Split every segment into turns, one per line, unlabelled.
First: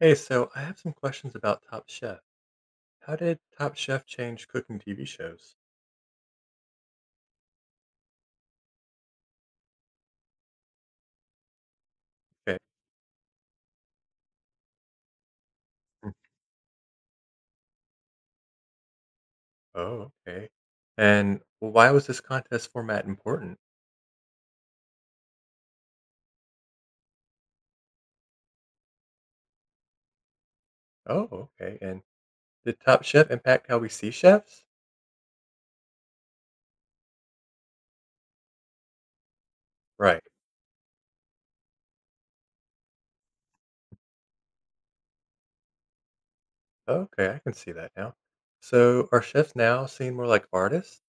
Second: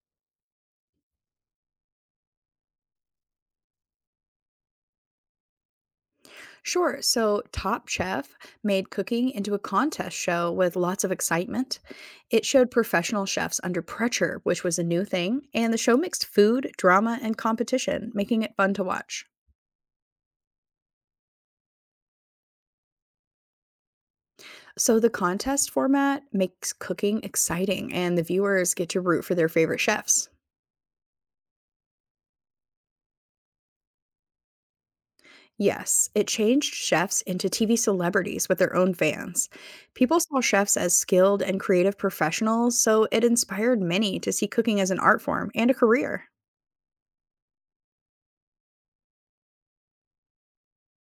Hey, so I have some questions about Top Chef. How did Top Chef change cooking TV shows?
Sure. So Top Chef made cooking into a contest show with lots of excitement. It
Okay.
showed professional chefs under pressure, which was a new thing, and the show
Mm.
mixed food, drama, and competition, making it fun to watch.
Oh, okay. And why was this contest format important?
So the contest format makes cooking exciting, and the viewers get to root for their favorite chefs.
Oh, okay. And did Top Chef impact how we see chefs?
Yes, it changed chefs into TV celebrities with their own fans. People
Right.
saw chefs as skilled and creative professionals, so it inspired many to see cooking as an art form and a career.
Okay, I can see that now. So are chefs now seen more like artists?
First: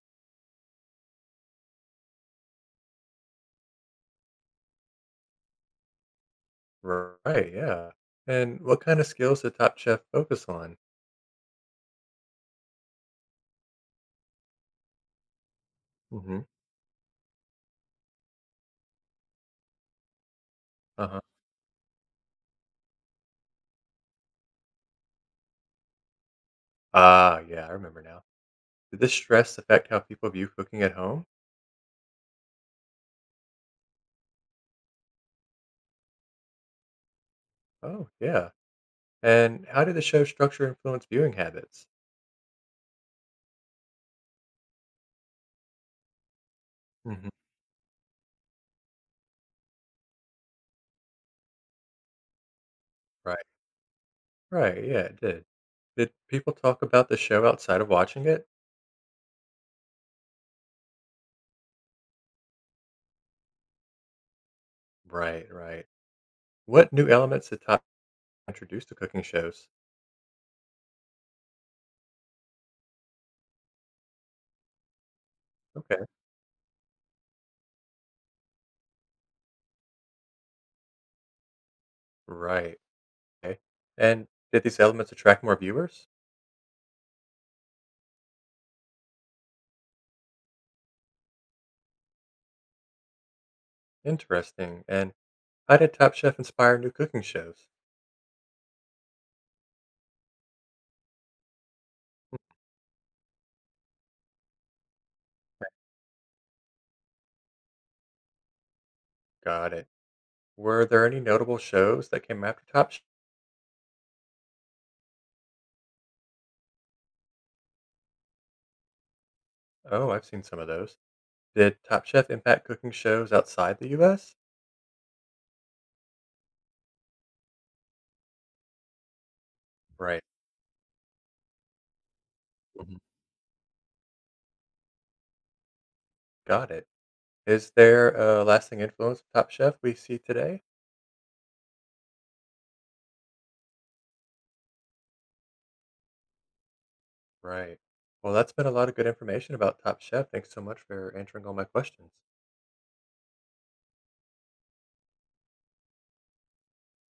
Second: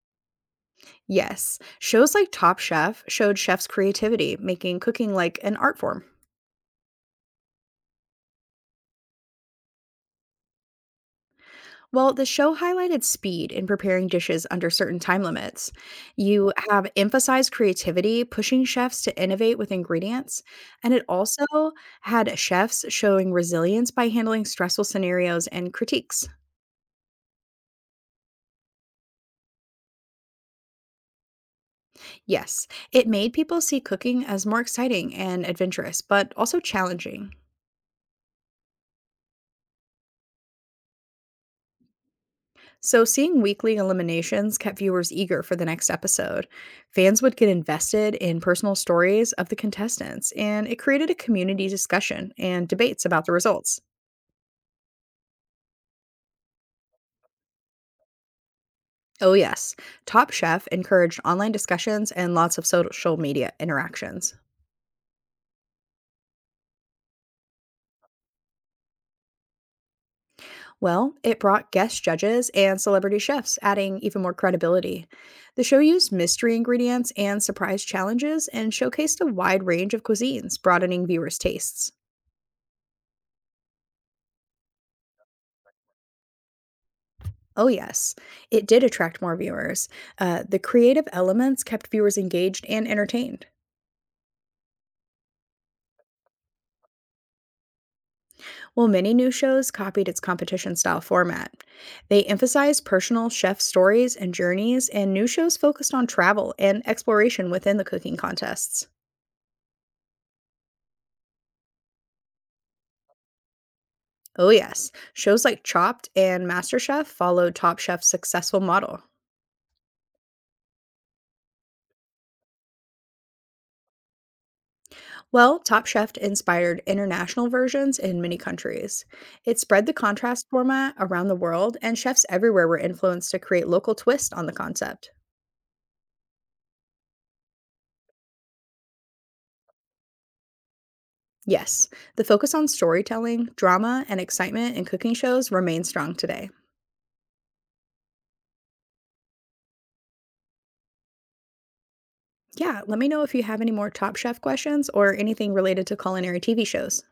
Yes. Shows like Top Chef showed chefs' creativity, making cooking like an art form.
Right, yeah. And what kind of skills did Top Chef focus on?
Well, the show highlighted speed in preparing dishes under certain time limits.
Mm-hmm.
You have emphasized creativity, pushing chefs to innovate with ingredients. And it
Uh-huh.
also had chefs showing resilience by handling stressful scenarios and critiques.
Ah, yeah, I remember now. Did this stress affect how people view cooking at home?
Yes, it made people see cooking as more exciting and adventurous, but also challenging.
Oh, yeah. And how did the show structure influence viewing habits?
So, seeing weekly eliminations kept viewers eager for the next episode. Fans
Mhm.
would get invested in personal stories of the contestants, and it created a community discussion and debates about the
Right.
results.
Right, yeah, it did. Did people talk about the show outside of watching it?
Oh, yes, Top Chef encouraged online discussions and lots of social media interactions.
Right, right. What new elements did Top introduce to cooking shows?
Well, it brought guest judges and celebrity chefs, adding even more credibility. The show
Okay.
used mystery ingredients and surprise challenges and showcased a wide range of cuisines, broadening viewers' tastes.
Right. Okay. And did these elements attract more viewers?
Oh, yes. It did attract more viewers. The creative elements kept viewers engaged and entertained,
Interesting. And how did Top Chef inspire new cooking shows?
while many new shows copied its competition style format. They emphasized personal chef stories and journeys, and new shows focused on travel and exploration within the cooking contests.
Got it. Were there any notable shows that came after Top Chef?
Oh, yes. Shows like Chopped and MasterChef followed Top Chef's successful model.
Oh, I've seen some of those. Did Top Chef impact cooking shows outside the US?
Well, Top Chef inspired international versions in many countries. It spread the
Right.
contrast format around the world, and chefs everywhere were
Mhm.
influenced to create local twists on the concept.
Got it. Is there a lasting influence of Top Chef we see today?
Yes, the focus on storytelling, drama, and excitement in cooking shows remains strong today.
Right. Well, that's been a lot of good information about Top Chef. Thanks so much for answering all my questions.
Yeah, let me know if you have any more Top Chef questions or anything related to culinary TV shows.